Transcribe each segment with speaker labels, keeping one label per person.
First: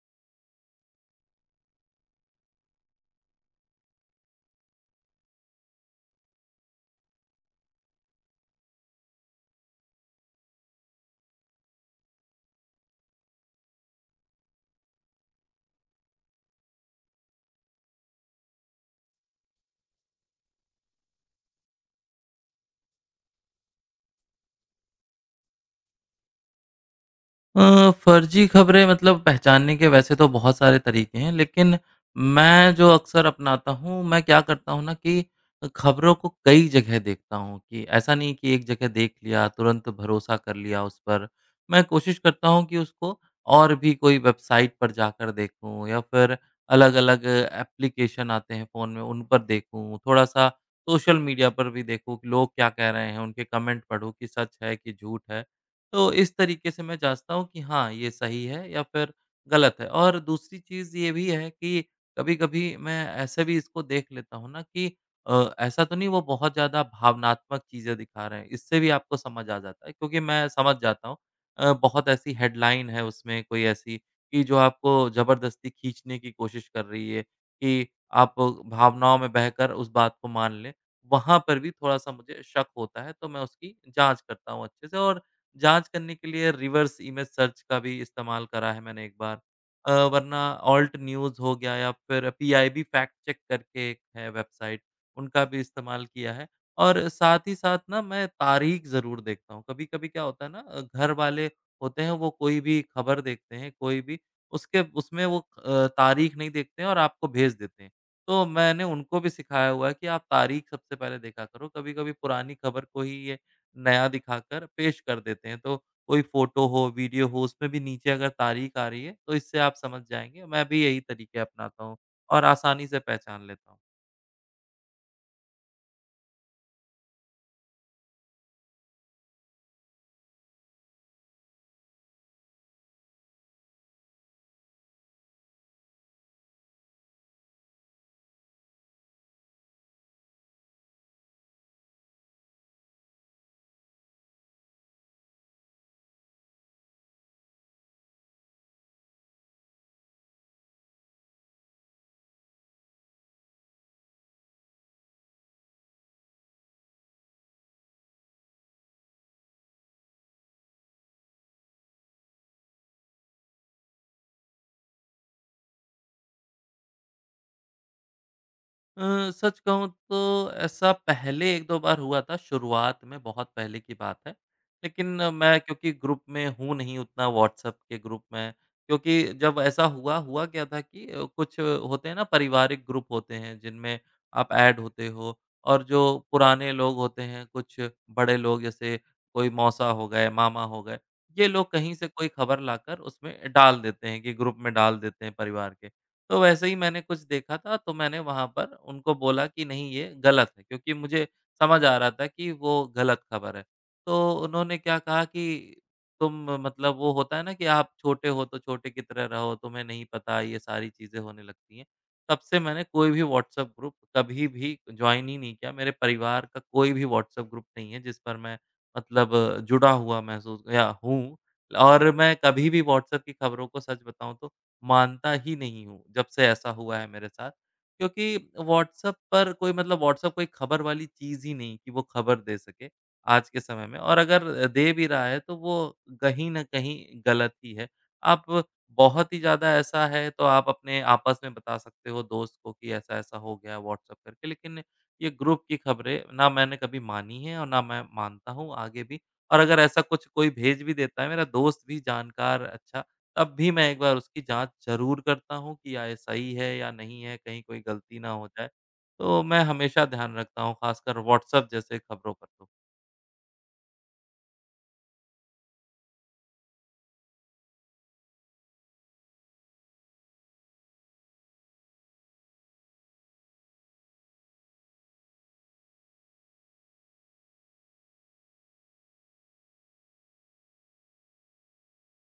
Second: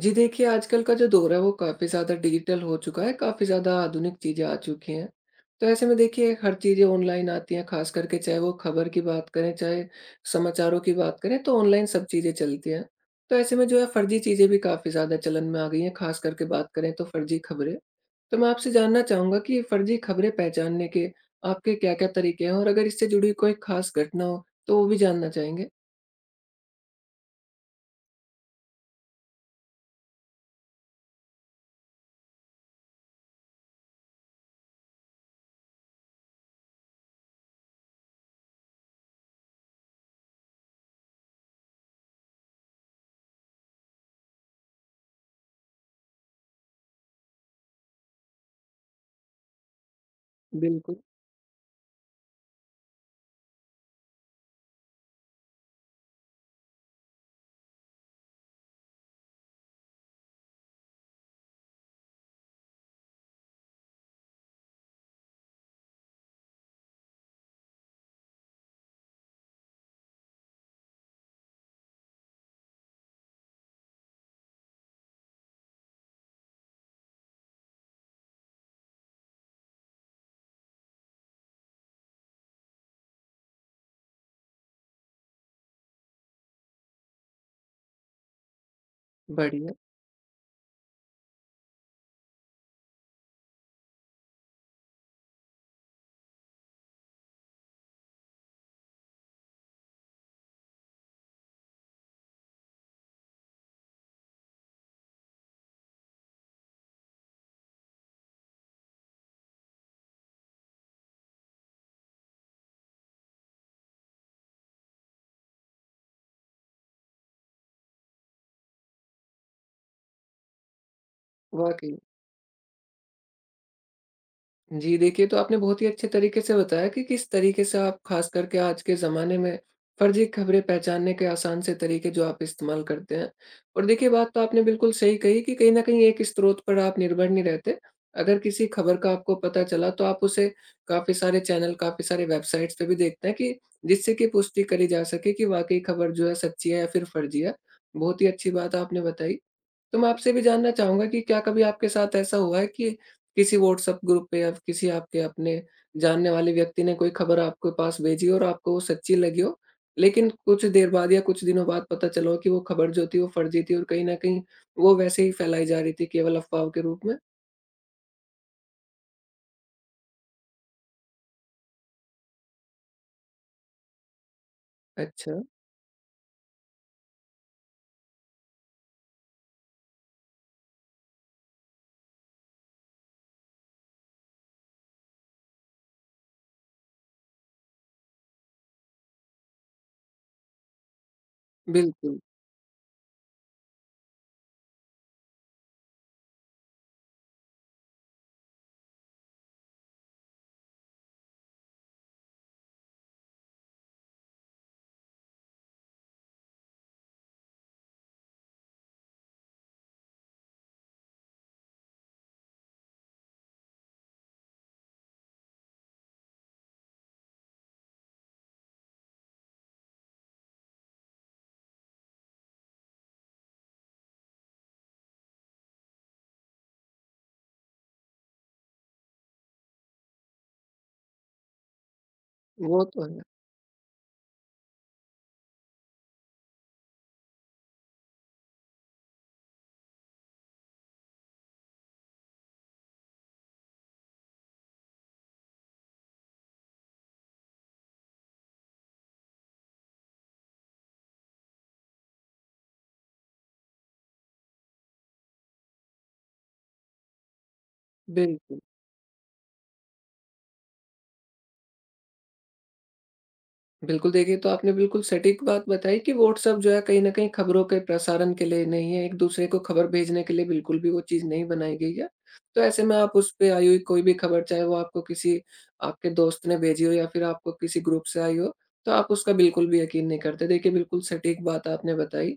Speaker 1: जी देखिए, आजकल का जो दौर है वो काफ़ी ज़्यादा डिजिटल हो चुका है, काफ़ी ज़्यादा आधुनिक चीज़ें आ चुकी हैं। तो ऐसे में देखिए हर चीज़ें ऑनलाइन आती हैं, ख़ास करके चाहे वो खबर की बात करें, चाहे समाचारों की बात करें तो ऑनलाइन सब चीज़ें चलती हैं। तो ऐसे में जो है फर्ज़ी चीज़ें भी काफ़ी ज़्यादा चलन में आ गई हैं, ख़ास करके बात करें तो फर्ज़ी खबरें। तो मैं आपसे जानना चाहूँगा कि फर्ज़ी खबरें पहचानने के आपके क्या-क्या तरीके हैं? और अगर इससे जुड़ी कोई ख़ास घटना हो, तो वो भी जानना चाहेंगे?
Speaker 2: फर्जी खबरें मतलब पहचानने के वैसे तो बहुत सारे तरीके हैं, लेकिन मैं जो अक्सर अपनाता हूँ, मैं क्या करता हूँ ना कि खबरों को कई जगह देखता हूँ कि ऐसा नहीं कि एक जगह देख लिया, तुरंत भरोसा कर लिया उस पर। मैं कोशिश करता हूँ कि उसको और भी कोई वेबसाइट पर जाकर देखूँ या फिर अलग-अलग एप्लीकेशन आते हैं फ़ोन में, उन पर देखूँ, थोड़ा-सा
Speaker 1: बिल्कुल,
Speaker 2: सोशल मीडिया पर भी देखूँ कि लोग क्या कह रहे हैं, उनके कमेंट पढूँ कि सच है कि झूठ है। तो इस तरीके से मैं जाँचता हूँ कि हाँ, ये सही है या फिर गलत है। और दूसरी चीज़ ये भी है कि कभी-कभी मैं ऐसे भी इसको देख लेता हूँ ना कि ऐसा तो नहीं वो बहुत ज़्यादा भावनात्मक चीज़ें दिखा रहे हैं, इससे भी आपको समझ आ जाता है क्योंकि मैं समझ जाता हूँ। बहुत ऐसी हेडलाइन है उसमें कोई ऐसी कि जो आपको ज़बरदस्ती खींचने की कोशिश कर रही है कि आप भावनाओं में बहकर उस बात को मान लें। वहाँ पर भी थोड़ा-सा मुझे शक होता है, तो मैं उसकी जाँच करता हूँ अच्छे से और जाँच करने के लिए रिवर्स इमेज सर्च का भी इस्तेमाल करा है मैंने एक बार।
Speaker 1: बढ़िया,
Speaker 2: वरना ऑल्ट न्यूज़ हो गया या फिर पीआईबी फैक्ट चेक करके एक है वेबसाइट, उनका भी इस्तेमाल किया है। और साथ ही साथ ना मैं तारीख ज़रूर देखता हूँ। कभी-कभी क्या होता है ना घर वाले होते हैं वो कोई भी खबर देखते हैं, कोई भी उसके उसमें वो तारीख नहीं देखते हैं और आपको भेज देते हैं। तो मैंने उनको भी सिखाया हुआ है कि आप तारीख सबसे पहले देखा करो, कभी-कभी पुरानी खबर को ही ये नया दिखाकर पेश कर देते हैं। तो कोई फ़ोटो हो, वीडियो हो, उसमें भी नीचे अगर तारीख आ रही है, तो इससे आप समझ जाएँगे। मैं भी यही तरीके अपनाता
Speaker 1: वाक़ई।
Speaker 2: हूँ और आसानी से पहचान लेता हूँ।
Speaker 1: जी, देखिए तो आपने बहुत ही अच्छे तरीके से बताया कि किस तरीके से आप ख़ास करके आज के ज़माने में फर्ज़ी ख़बरें पहचानने के आसान से तरीके जो आप इस्तेमाल करते हैं। और देखिए बात तो आपने बिल्कुल सही कही कि कहीं न कहीं एक स्रोत पर आप निर्भर नहीं रहते। अगर किसी ख़बर का आपको पता चला तो आप उसे काफ़ी सारे चैनल, काफ़ी सारे वेबसाइट्स पे भी देखते हैं, कि जिससे कि पुष्टि करी जा सके कि वाक़ई ख़बर जो है सच्ची है या फिर फर्ज़ी है। बहुत ही अच्छी बात आपने बताई। तो मैं आपसे भी जानना चाहूँगा कि क्या कभी आपके साथ ऐसा हुआ है कि किसी व्हाट्सएप ग्रुप पे या किसी आपके अपने जानने वाले व्यक्ति ने कोई खबर आपके पास भेजी हो और आपको वो सच्ची लगी हो, लेकिन कुछ देर बाद या कुछ दिनों बाद पता चला हो कि वो खबर जो थी वो फर्जी थी और कहीं न कहीं वो वैसे ही फैलाई जा रही थी केवल अफ़वाह के रूप में?
Speaker 2: अ, सच कहूँ तो ऐसा पहले 1-2 बार हुआ था, शुरुआत में बहुत पहले की बात है। लेकिन
Speaker 1: अच्छा,
Speaker 2: मैं क्योंकि ग्रुप में हूँ नहीं उतना व्हाट्सएप के ग्रुप में, क्योंकि जब ऐसा हुआ, हुआ क्या था कि कुछ होते हैं ना पारिवारिक ग्रुप होते हैं जिनमें आप ऐड होते हो और जो पुराने लोग होते हैं, कुछ बड़े लोग जैसे कोई मौसा हो गए, मामा हो गए, ये लोग कहीं से
Speaker 1: बिल्कुल,
Speaker 2: कोई खबर लाकर उसमें डाल देते हैं कि ग्रुप में डाल देते हैं परिवार के। तो वैसे ही मैंने कुछ देखा था तो मैंने वहाँ पर उनको बोला कि नहीं ये गलत है क्योंकि मुझे समझ आ रहा था कि वो गलत खबर है। तो उन्होंने क्या कहा कि तुम मतलब वो होता है ना कि आप छोटे हो तो छोटे की तरह रहो, तुम्हें नहीं पता ये सारी चीज़ें होने लगती हैं। तब से मैंने कोई भी व्हाट्सएप ग्रुप कभी भी जॉइन ही नहीं किया। मेरे परिवार का कोई भी व्हाट्सएप ग्रुप नहीं है जिस पर मैं मतलब जुड़ा हुआ महसूस या हूँ, और मैं कभी भी व्हाट्सएप की खबरों को सच बताऊँ तो मानता ही नहीं हूँ, जब से ऐसा हुआ है मेरे साथ। क्योंकि व्हाट्सएप पर कोई मतलब व्हाट्सएप कोई खबर वाली चीज़ ही नहीं कि वो खबर दे
Speaker 1: वो
Speaker 2: सके,
Speaker 1: तो है।
Speaker 2: आज के समय में, और अगर दे भी रहा है तो वो कहीं न कहीं गलत ही है। आप बहुत ही ज़्यादा ऐसा है तो आप अपने आपस में बता सकते हो दोस्त को कि ऐसा-ऐसा हो गया व्हाट्सएप करके, लेकिन ये ग्रुप की खबरें ना मैंने कभी मानी है और ना मैं मानता हूँ आगे भी। और अगर ऐसा कुछ कोई भेज भी देता है, मेरा दोस्त भी जानकार अच्छा, तब भी मैं एक बार उसकी जाँच ज़रूर करता हूँ कि या ये सही है या नहीं है, कहीं कोई गलती ना हो
Speaker 1: बिल्कुल।
Speaker 2: जाए। तो मैं हमेशा ध्यान रखता हूँ, ख़ासकर व्हाट्सएप जैसे खबरों पर तो।
Speaker 1: बिल्कुल, देखिए तो आपने बिल्कुल सटीक बात बताई कि व्हाट्सएप जो है कहीं न कहीं खबरों के प्रसारण के लिए नहीं है, एक-दूसरे को खबर भेजने के लिए बिल्कुल भी वो चीज़ नहीं बनाई गई है। तो ऐसे में आप उस पे आई हुई कोई भी खबर, चाहे वो आपको किसी आपके दोस्त ने भेजी हो या फिर आपको किसी ग्रुप से आई हो, तो आप उसका बिल्कुल भी यकीन नहीं करते। देखिए बिल्कुल सटीक बात आपने बताई।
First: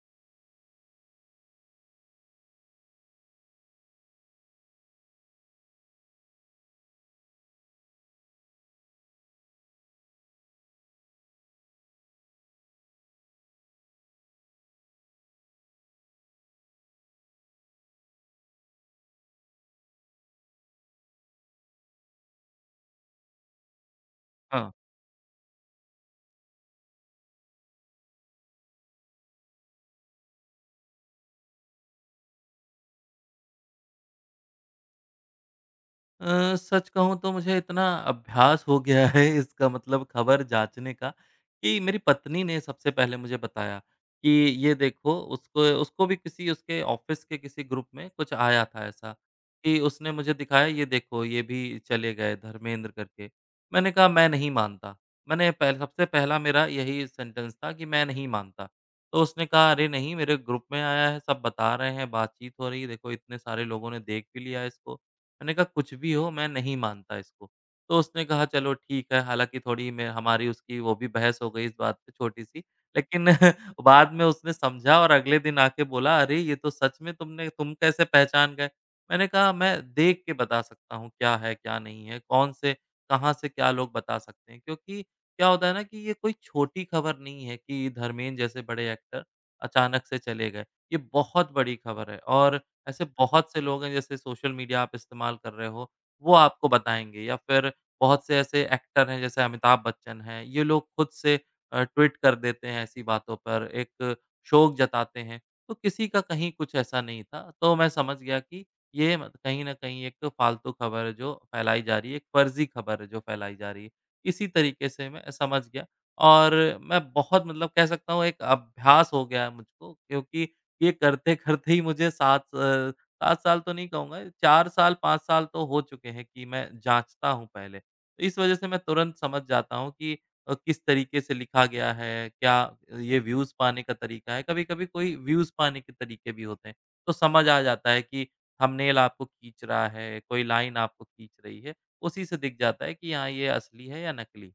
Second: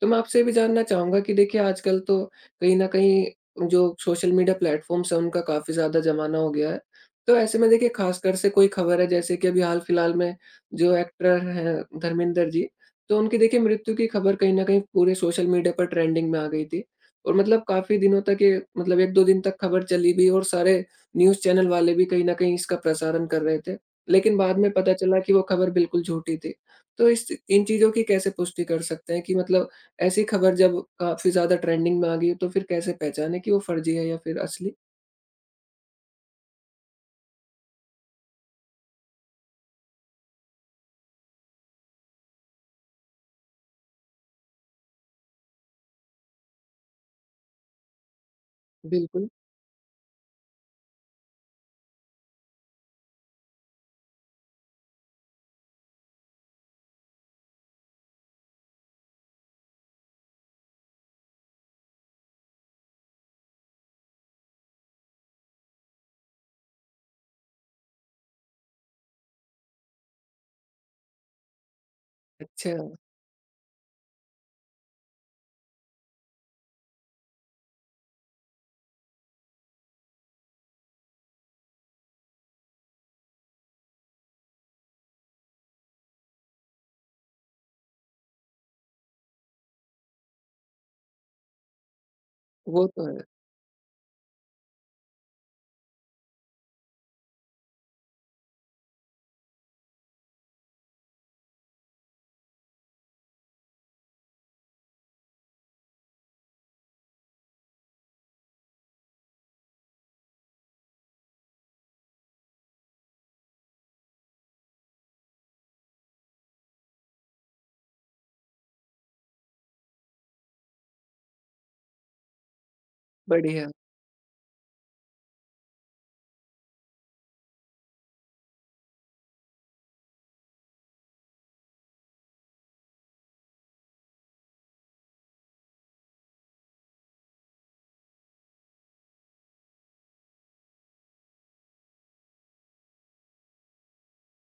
Speaker 1: तो मैं आपसे ये भी जानना चाहूँगा कि देखिए आजकल तो कहीं न कहीं जो सोशल मीडिया प्लेटफ़ॉर्म्स हैं उनका काफ़ी ज़्यादा ज़माना हो गया है। तो ऐसे में देखिए ख़ासकर से कोई ख़बर है, जैसे कि अभी हाल-फिलहाल में जो एक्टर हैं धर्मेंद्र जी, तो उनकी देखिए मृत्यु की ख़बर कहीं न कहीं पूरे सोशल मीडिया पर ट्रेंडिंग में आ गई थी। और मतलब काफ़ी दिनों तक ये, मतलब 1-2 दिन तक ख़बर चली भी और सारे न्यूज़ चैनल वाले भी कहीं न कहीं इसका प्रसारण कर रहे थे। लेकिन बाद में
Speaker 2: हाँ।
Speaker 1: पता चला कि वो ख़बर बिल्कुल झूठी थी। तो इस इन चीज़ों की कैसे पुष्टि कर सकते हैं कि, मतलब, ऐसी खबर जब काफ़ी ज़्यादा ट्रेंडिंग में आ गई, तो फिर कैसे पहचानें कि वो फर्जी है या फिर असली?
Speaker 2: सच कहूँ तो मुझे इतना अभ्यास हो गया है इसका, मतलब खबर जाँचने का, कि मेरी पत्नी ने सबसे पहले मुझे बताया कि ये देखो, उसको उसको भी किसी उसके ऑफ़िस के किसी ग्रुप में कुछ आया था ऐसा,
Speaker 1: बिल्कुल।
Speaker 2: कि उसने मुझे दिखाया ये देखो ये भी चले गए धर्मेंद्र करके। मैंने कहा मैं नहीं मानता। मैंने पह सबसे पहला मेरा यही सेंटेंस था कि मैं नहीं मानता। तो उसने कहा अरे नहीं, मेरे ग्रुप में आया है, सब बता रहे हैं, बातचीत हो रही है, देखो इतने सारे लोगों ने देख भी लिया इसको। मैंने कहा कुछ भी हो मैं नहीं मानता इसको। तो उसने कहा चलो ठीक है, हालाँकि थोड़ी मैं हमारी उसकी वो भी बहस हो गई इस बात पे छोटी-सी।
Speaker 1: अच्छा,
Speaker 2: लेकिन बाद में उसने समझा और अगले दिन आके बोला अरे ये तो सच में, तुम कैसे पहचान गए? मैंने कहा मैं देख के बता सकता हूँ क्या है, क्या नहीं है, कौन से कहाँ से क्या लोग बता सकते हैं। क्योंकि क्या होता है ना कि ये कोई छोटी खबर नहीं है कि धर्मेंद्र जैसे बड़े एक्टर अचानक से चले गए। ये बहुत बड़ी खबर है, और
Speaker 1: वो
Speaker 2: ऐसे
Speaker 1: तो है।
Speaker 2: बहुत से लोग हैं जैसे सोशल मीडिया आप इस्तेमाल कर रहे हो, वो आपको बताएँगे या फिर बहुत से ऐसे एक्टर हैं जैसे अमिताभ बच्चन हैं, ये लोग खुद से ट्वीट कर देते हैं ऐसी बातों पर, एक शोक जताते हैं। तो किसी का कहीं कुछ ऐसा नहीं था, तो मैं समझ गया कि ये मत कहीं न कहीं एक फालतू खबर है जो फैलाई जा रही है, एक फर्ज़ी खबर है जो फैलाई जा रही है। इसी तरीके से मैं समझ गया, और मैं बहुत मतलब कह सकता हूँ एक अभ्यास हो गया है मुझको क्योंकि ये करते-करते ही मुझे 7 साल
Speaker 1: बढ़िया।
Speaker 2: तो नहीं कहूँगा, 4 साल, 5 साल तो हो चुके हैं कि मैं जाँचता हूँ पहले। तो इस वजह से मैं तुरंत समझ जाता हूँ कि किस तरीके से लिखा गया है, क्या ये व्यूज़ पाने का तरीका है। कभी-कभी कोई व्यूज़ पाने के तरीके भी होते हैं, तो समझ आ जाता है कि थंबनेल आपको खींच रहा है, कोई लाइन आपको खींच रही है, उसी से दिख जाता है कि हाँ, ये असली है या नकली।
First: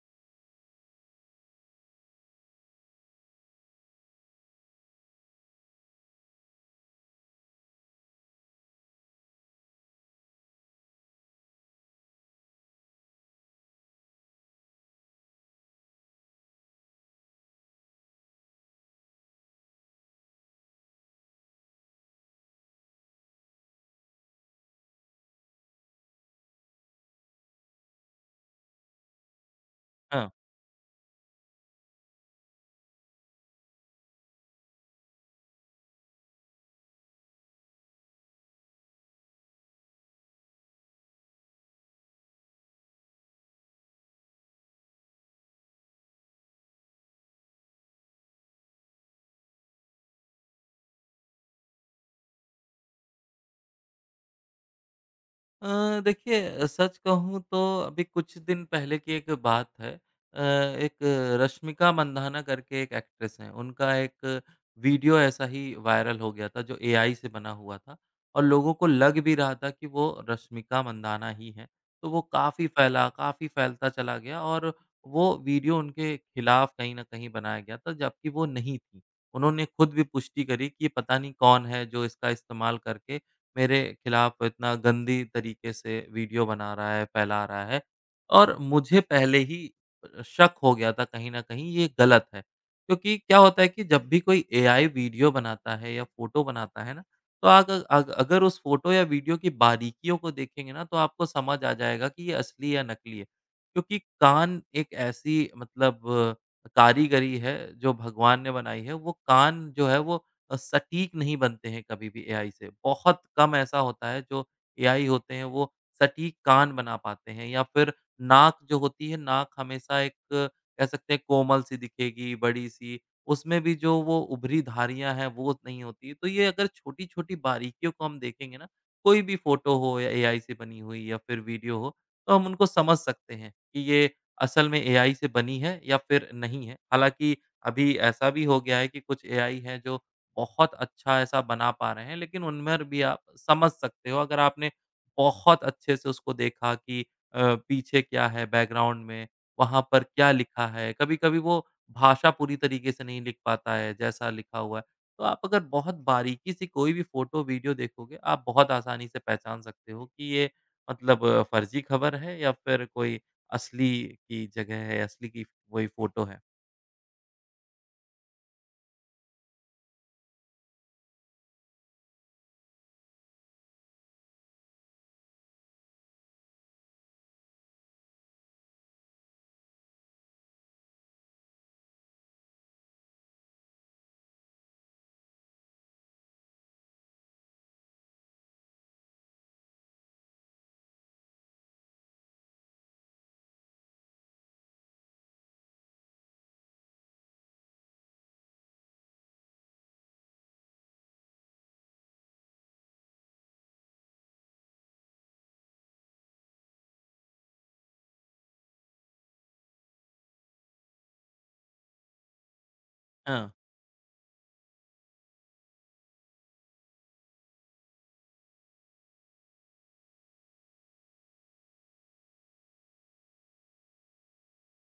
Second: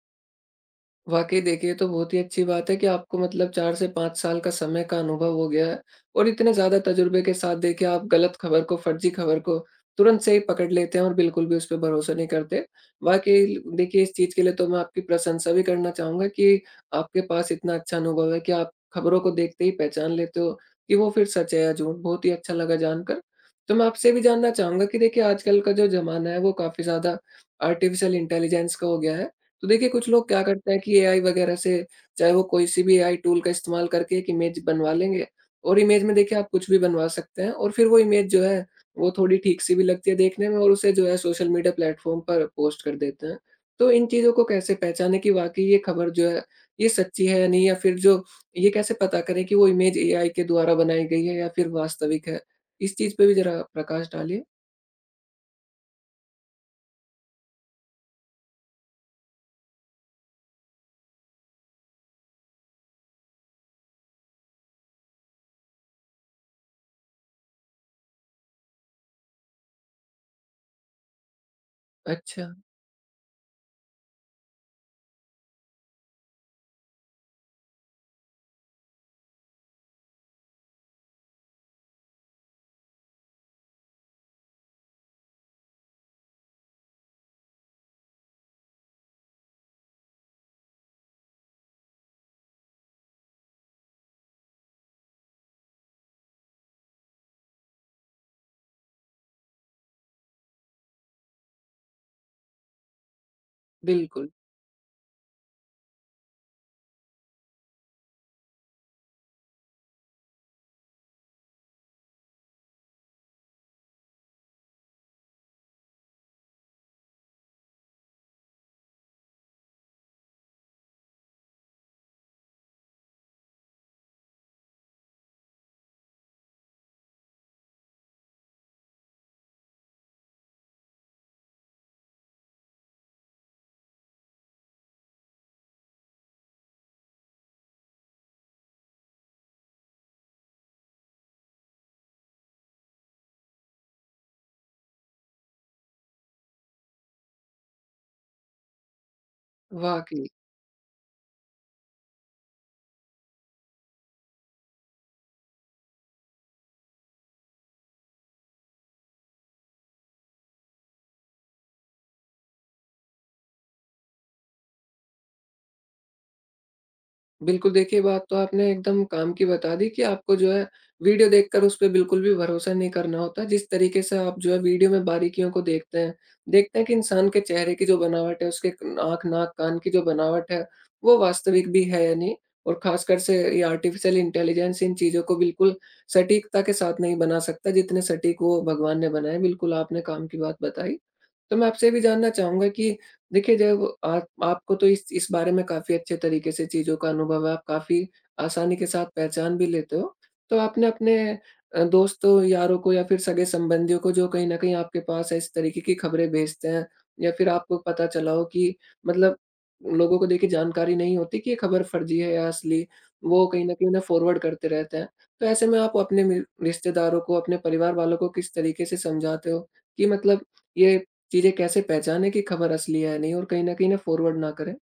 Speaker 1: वाक़ई देखिए, ये तो बहुत ही अच्छी बात है कि आपको, मतलब, 4 से 5 साल का समय का अनुभव हो गया है और इतने ज़्यादा तजुर्बे के साथ देखिए आप गलत खबर को, फर्ज़ी खबर को तुरंत से ही पकड़ लेते हैं और बिल्कुल भी उस पे भरोसा नहीं करते। वाक़ई देखिए, इस चीज़ के लिए तो मैं आपकी प्रशंसा भी करना चाहूँगा कि आपके पास इतना अच्छा अनुभव है कि आप खबरों को देखते ही पहचान लेते हो कि वो फिर सच है या झूठ। बहुत ही अच्छा लगा जानकर। तो मैं आपसे भी जानना चाहूँगा कि देखिए आजकल का जो ज़माना है वो काफ़ी ज़्यादा आर्टिफ़िशियल इंटेलिजेंस का हो गया है। तो देखिए कुछ लोग
Speaker 2: हाँ।
Speaker 1: क्या करते हैं कि एआई वगैरह से, चाहे वो कोई सी भी एआई टूल का इस्तेमाल करके एक इमेज बनवा लेंगे और इमेज में देखिए आप कुछ भी बनवा सकते हैं, और फिर वो इमेज जो है, वो थोड़ी ठीक सी भी लगती है देखने में, और उसे जो है सोशल मीडिया प्लेटफॉर्म पर पोस्ट कर देते हैं। तो इन चीज़ों को कैसे पहचाने कि वाक़ई ये खबर जो है ये सच्ची है या नहीं, या फिर जो, ये कैसे पता करें कि वो इमेज एआई के द्वारा बनाई गई है या फिर वास्तविक है? इस चीज़ पे भी ज़रा प्रकाश डालिए।
Speaker 2: देखिए सच कहूँ तो अभी कुछ दिन पहले की एक बात है। अ, एक रश्मिका मंदाना करके एक एक्ट्रेस हैं, उनका एक वीडियो ऐसा ही वायरल हो गया था जो एआई से बना हुआ था, और लोगों को लग भी रहा था कि वो रश्मिका मंदाना ही हैं। तो वो
Speaker 1: अच्छा,
Speaker 2: काफ़ी फैला, काफ़ी फैलता चला गया, और वो वीडियो उनके खिलाफ कहीं न कहीं बनाया गया था जबकि वो नहीं थी। उन्होंने खुद भी पुष्टि करी कि ये पता नहीं कौन है जो इसका इस्तेमाल करके मेरे खिलाफ इतना गंदी तरीके से वीडियो बना रहा है, फैला रहा है, और मुझे पहले ही शक हो गया था कहीं न कहीं ये गलत है। क्योंकि क्या होता है कि जब भी कोई एआई वीडियो बनाता है या फ़ोटो बनाता है ना, तो आग अग अगर उस फ़ोटो या वीडियो की बारीकियों को देखेंगे ना, तो आपको समझ आ जाएगा कि ये असली या नकली है। क्योंकि
Speaker 1: बिल्कुल,
Speaker 2: कान एक ऐसी मतलब कारीगरी है, जो भगवान ने बनाई है, वो कान जो है वो सटीक नहीं बनते हैं कभी भी एआई से। बहुत कम ऐसा होता है जो एआई होते हैं वो सटीक कान बना पाते हैं, या फिर नाक जो होती है, नाक हमेशा एक कह सकते हैं कोमल-सी दिखेगी, बड़ी-सी। उसमें भी जो वो उभरी धारियाँ हैं वो नहीं होती। तो ये अगर छोटी-छोटी बारीकियों को हम देखेंगे ना, कोई भी फ़ोटो हो या एआई से बनी हुई या फिर वीडियो हो, तो हम उनको समझ सकते हैं कि ये असल में एआई से बनी है या फिर नहीं है। हालाँकि अभी ऐसा भी हो गया है कि कुछ एआई हैं जो बहुत अच्छा ऐसा बना पा रहे हैं, लेकिन उनमें भी आप समझ सकते हो अगर आपने बहुत अच्छे से उसको देखा कि पीछे क्या है बैकग्राउंड में, वहाँ पर
Speaker 1: वाक़ई।
Speaker 2: क्या लिखा है। कभी-कभी वो भाषा पूरी तरीके से नहीं लिख पाता है, जैसा लिखा हुआ है। तो आप अगर बहुत बारीकी से कोई भी फ़ोटो, वीडियो देखोगे, आप बहुत आसानी से पहचान सकते हो कि ये मतलब फ़र्ज़ी ख़बर है या फिर कोई असली की जगह है, असली की वही फ़ोटो है।
Speaker 1: बिल्कुल, देखिए बात तो आपने एकदम काम की बता दी कि आपको जो है वीडियो देखकर उस पे बिल्कुल भी भरोसा नहीं करना होता। जिस तरीके से आप जो है वीडियो में बारीकियों को देखते हैं कि इंसान के चेहरे की जो बनावट है, उसके आँख, नाक, कान की जो बनावट है, वो वास्तविक भी है या नहीं। और ख़ासकर से ये आर्टिफ़िशियल इंटेलिजेंस इन चीज़ों को बिल्कुल सटीकता के साथ नहीं बना सकता, जितने सटीक वो भगवान ने बनाए। बिल्कुल, आपने काम की बात बताई। तो मैं आपसे ये भी जानना चाहूँगा कि देखिए, जब आप आपको तो इस बारे में काफ़ी अच्छे तरीके से चीज़ों का अनुभव है, आप काफ़ी आसानी के साथ पहचान भी लेते हो। तो आपने अपने दोस्तों, यारों को या फिर सगे-संबंधियों को, जो कहीं न कहीं आपके पास इस तरीके की खबरें भेजते हैं या फिर आपको पता चला हो कि, मतलब, लोगों को देखिए जानकारी नहीं होती कि ये खबर फ़र्ज़ी है या असली, वो
Speaker 2: हाँ।
Speaker 1: कहीं न कहीं उन्हें फ़ॉरवर्ड करते रहते हैं। तो ऐसे में आप अपने मि रिश्तेदारों को, अपने परिवार वालों को किस तरीके से समझाते हो कि, मतलब, ये चीज़ें कैसे पहचानें कि खबर असली है या नहीं, और कहीं न कहीं ना फ़ॉरवर्ड ना करें।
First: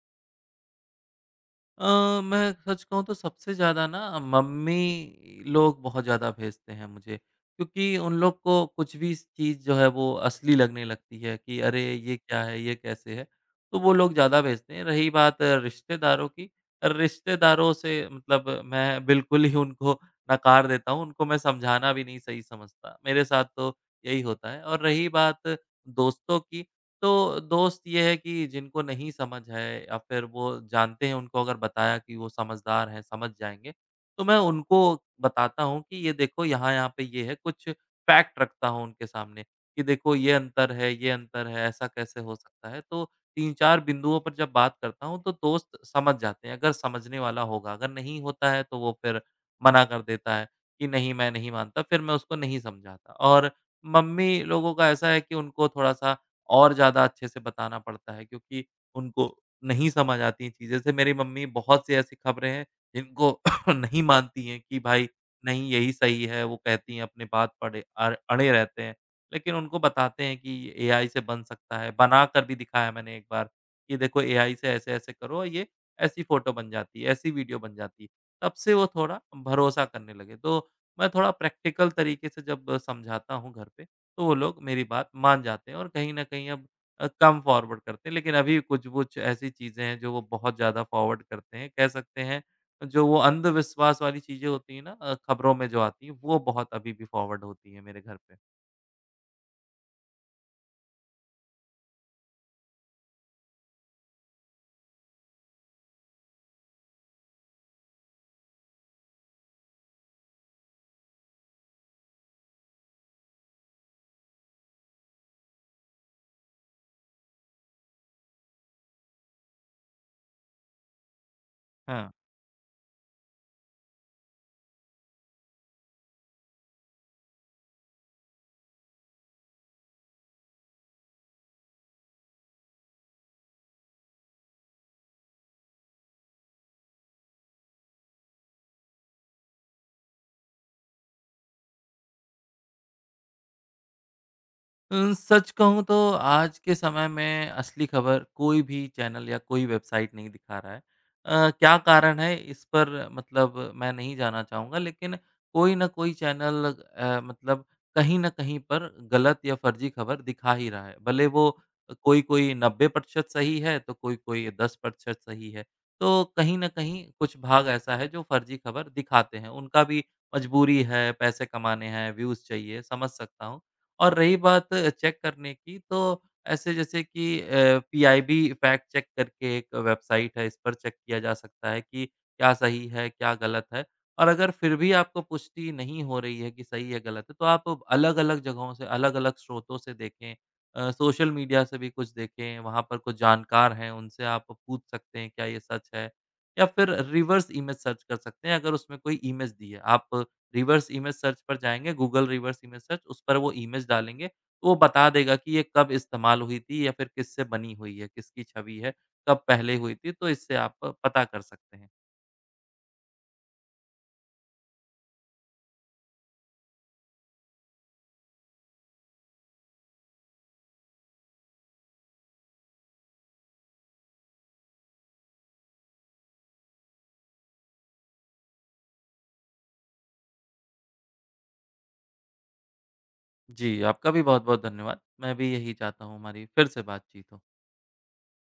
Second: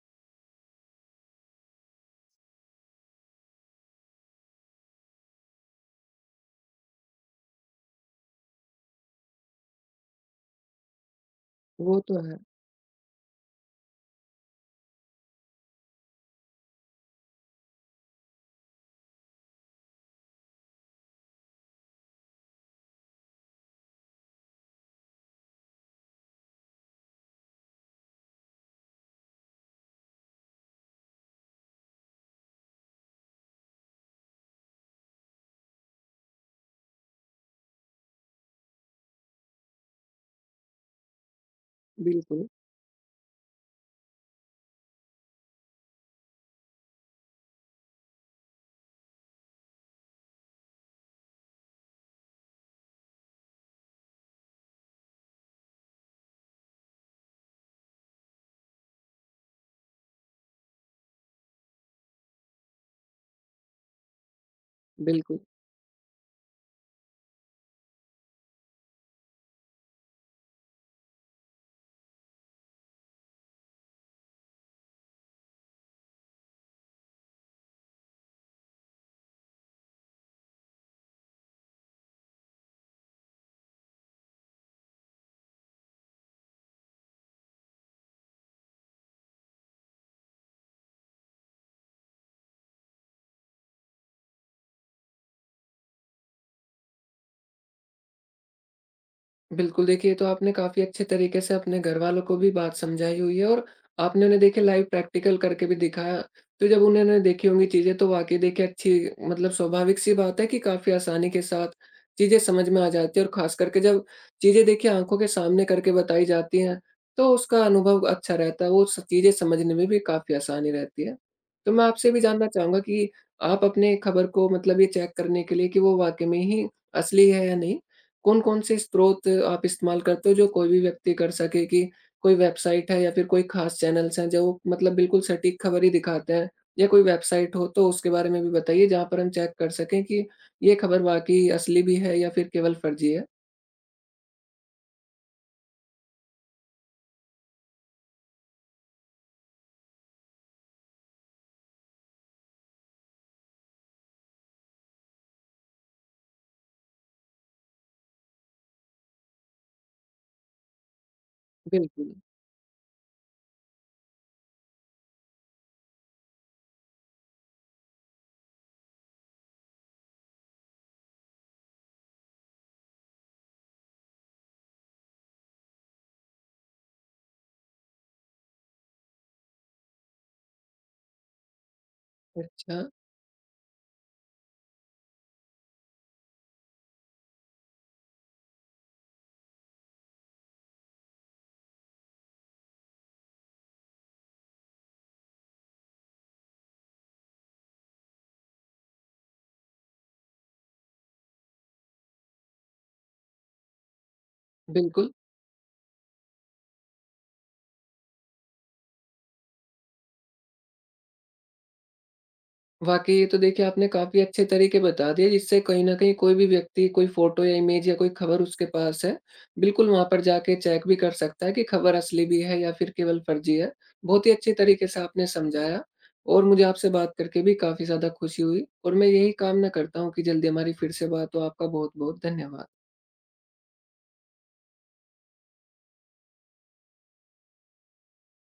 Speaker 2: अ, मैं सच कहूँ तो सबसे ज़्यादा ना मम्मी लोग बहुत ज़्यादा भेजते हैं मुझे, क्योंकि उन लोग को कुछ भी स चीज़ जो है वो असली लगने लगती है कि अरे!
Speaker 1: वो
Speaker 2: ये
Speaker 1: तो है।
Speaker 2: क्या है, ये कैसे है? तो वो लोग ज़्यादा भेजते हैं। रही बात रिश्तेदारों की, रिश्तेदारों से मतलब मैं बिल्कुल ही उनको नकार देता हूँ, उनको मैं समझाना भी नहीं सही समझता। मेरे साथ तो यही होता है, और रही बात दोस्तों की, तो दोस्त ये है कि जिनको नहीं समझ है या फिर वो जानते हैं उनको अगर बताया कि वो समझदार हैं, समझ जाएँगे, तो मैं उनको बताता हूँ कि ये देखो यहाँ-यहाँ पे ये है, कुछ फैक्ट रखता हूँ उनके सामने कि देखो ये अंतर है, ऐसा कैसे हो
Speaker 1: बिल्कुल,
Speaker 2: सकता है। तो 3-4 बिंदुओं पर जब बात करता हूँ तो दोस्त समझ जाते हैं, अगर समझने वाला होगा, अगर नहीं होता है तो वो फिर मना कर देता है कि नहीं मैं नहीं मानता, फिर मैं उसको नहीं समझाता। और मम्मी लोगों का ऐसा है कि उनको थोड़ा-सा और ज़्यादा अच्छे से बताना पड़ता है क्योंकि उनको नहीं समझ आती चीज़ें। जैसे मेरी मम्मी बहुत सी ऐसी खबरें हैं जिनको नहीं मानती हैं कि भाई
Speaker 1: बिल्कुल।
Speaker 2: नहीं यही सही है, वो कहती हैं अपने बात पड़े अर अड़े रहते हैं। लेकिन उनको बताते हैं कि ये एआई से बन सकता है, बनाकर भी दिखाया मैंने एक बार कि देखो एआई से ऐसे-ऐसे करो और ये ऐसी फ़ोटो बन जाती है, ऐसी वीडियो बन जाती है। तब से वो थोड़ा भरोसा करने लगे। तो मैं थोड़ा प्रैक्टिकल तरीके से जब समझाता हूँ घर पे तो वो लोग मेरी बात मान जाते हैं, और कहीं न कहीं अब कम फॉरवर्ड करते हैं। लेकिन अभी कुछ-कुछ ऐसी चीज़ें हैं जो वो बहुत ज़्यादा फॉरवर्ड करते हैं। कह सकते हैं जो वो अंधविश्वास वाली चीज़ें होती हैं ना खबरों में जो आती हैं, वो बहुत अभी भी फॉरवर्ड होती हैं मेरे घर पे।
Speaker 1: बिल्कुल, देखिए ये तो आपने काफ़ी अच्छे तरीके से अपने घर वालों को भी बात समझाई हुई है, और आपने उन्हें देखिए लाइव प्रैक्टिकल करके भी दिखाया। तो जब उन्होंने देखी होंगी चीज़ें तो वाक़ई देखिए अच्छी, मतलब स्वाभाविक-सी बात है कि काफ़ी आसानी के साथ चीज़ें समझ में आ जाती हैं, और ख़ास करके जब चीज़ें देखिए आँखों के सामने करके बताई जाती हैं, तो उसका अनुभव अच्छा रहता है, वो स चीज़ें समझने में भी काफ़ी आसानी रहती है। तो मैं आपसे
Speaker 2: हाँ।
Speaker 1: भी जानना चाहूँगा कि आप अपने खबर को, मतलब ये चेक करने के लिए कि वो वाक़ई में ही असली है या नहीं, कौन-कौन से स्रोत आप इस्तेमाल करते हो जो कोई भी व्यक्ति कर सके, कि कोई वेबसाइट है या फिर कोई खास चैनल्स हैं जो, मतलब, बिल्कुल सटीक खबर ही दिखाते हैं? या कोई वेबसाइट हो तो उसके बारे में भी बताइए जहाँ पर हम चेक कर सकें कि ये खबर वाक़ई असली भी है या फिर केवल फर्ज़ी है?
Speaker 2: सच कहूँ तो आज के समय में असली खबर कोई भी चैनल या कोई वेबसाइट नहीं दिखा रहा है। क्या कारण है इस पर मतलब मैं नहीं जाना चाहूँगा, लेकिन कोई न कोई चैनल मतलब कहीं न कहीं पर गलत या फर्जी खबर दिखा ही रहा है। भले वो
Speaker 1: बिल्कुल।
Speaker 2: कोई-कोई 90% सही है तो कोई-कोई 10% सही है। तो कहीं न कहीं कुछ भाग ऐसा है जो फर्जी खबर दिखाते हैं। उनका भी मजबूरी है, पैसे कमाने हैं, व्यूज़ चाहिए, समझ सकता हूँ। और रही बात चेक करने की, तो ऐसे जैसे कि पीआईबी फैक्ट चेक करके एक वेबसाइट है, इस पर चेक किया जा सकता है कि क्या
Speaker 1: अच्छा,
Speaker 2: सही है, क्या गलत है? और अगर फिर भी आपको पुष्टि नहीं हो रही है कि सही है, गलत है, तो आप अलग-अलग जगहों से, अलग-अलग स्रोतों से देखें। सोशल मीडिया से भी कुछ देखें, वहाँ पर कुछ जानकार हैं उनसे आप पूछ सकते हैं क्या ये सच है? या फिर रिवर्स इमेज सर्च कर सकते हैं अगर उसमें कोई इमेज दी है। आप रिवर्स इमेज सर्च पर जाएँगे, गूगल रिवर्स इमेज सर्च, उस पर वो इमेज डालेंगे, तो वो बता
Speaker 1: बिल्कुल।
Speaker 2: देगा कि ये कब इस्तेमाल हुई थी या फिर किससे बनी हुई है, किसकी छवि है, कब पहले हुई थी, तो इससे आप पता कर सकते हैं।
Speaker 1: वाक़ई ये तो देखिए आपने काफ़ी अच्छे तरीके बता दिए, जिससे कहीं न कहीं कोई भी व्यक्ति, कोई फ़ोटो या इमेज या कोई ख़बर उसके पास है, बिल्कुल वहाँ पर जाके चेक भी कर सकता है कि ख़बर असली भी है या फिर केवल फ़र्ज़ी है। बहुत ही अच्छे तरीके से आपने समझाया, और मुझे आपसे बात करके भी काफ़ी ज़्यादा खुशी हुई, और मैं यही कामना करता हूँ कि जल्दी हमारी फिर से बात हो। आपका बहुत-बहुत धन्यवाद।
Speaker 2: जी, आपका भी बहुत-बहुत धन्यवाद। मैं भी यही चाहता हूँ हमारी फिर से बातचीत हो।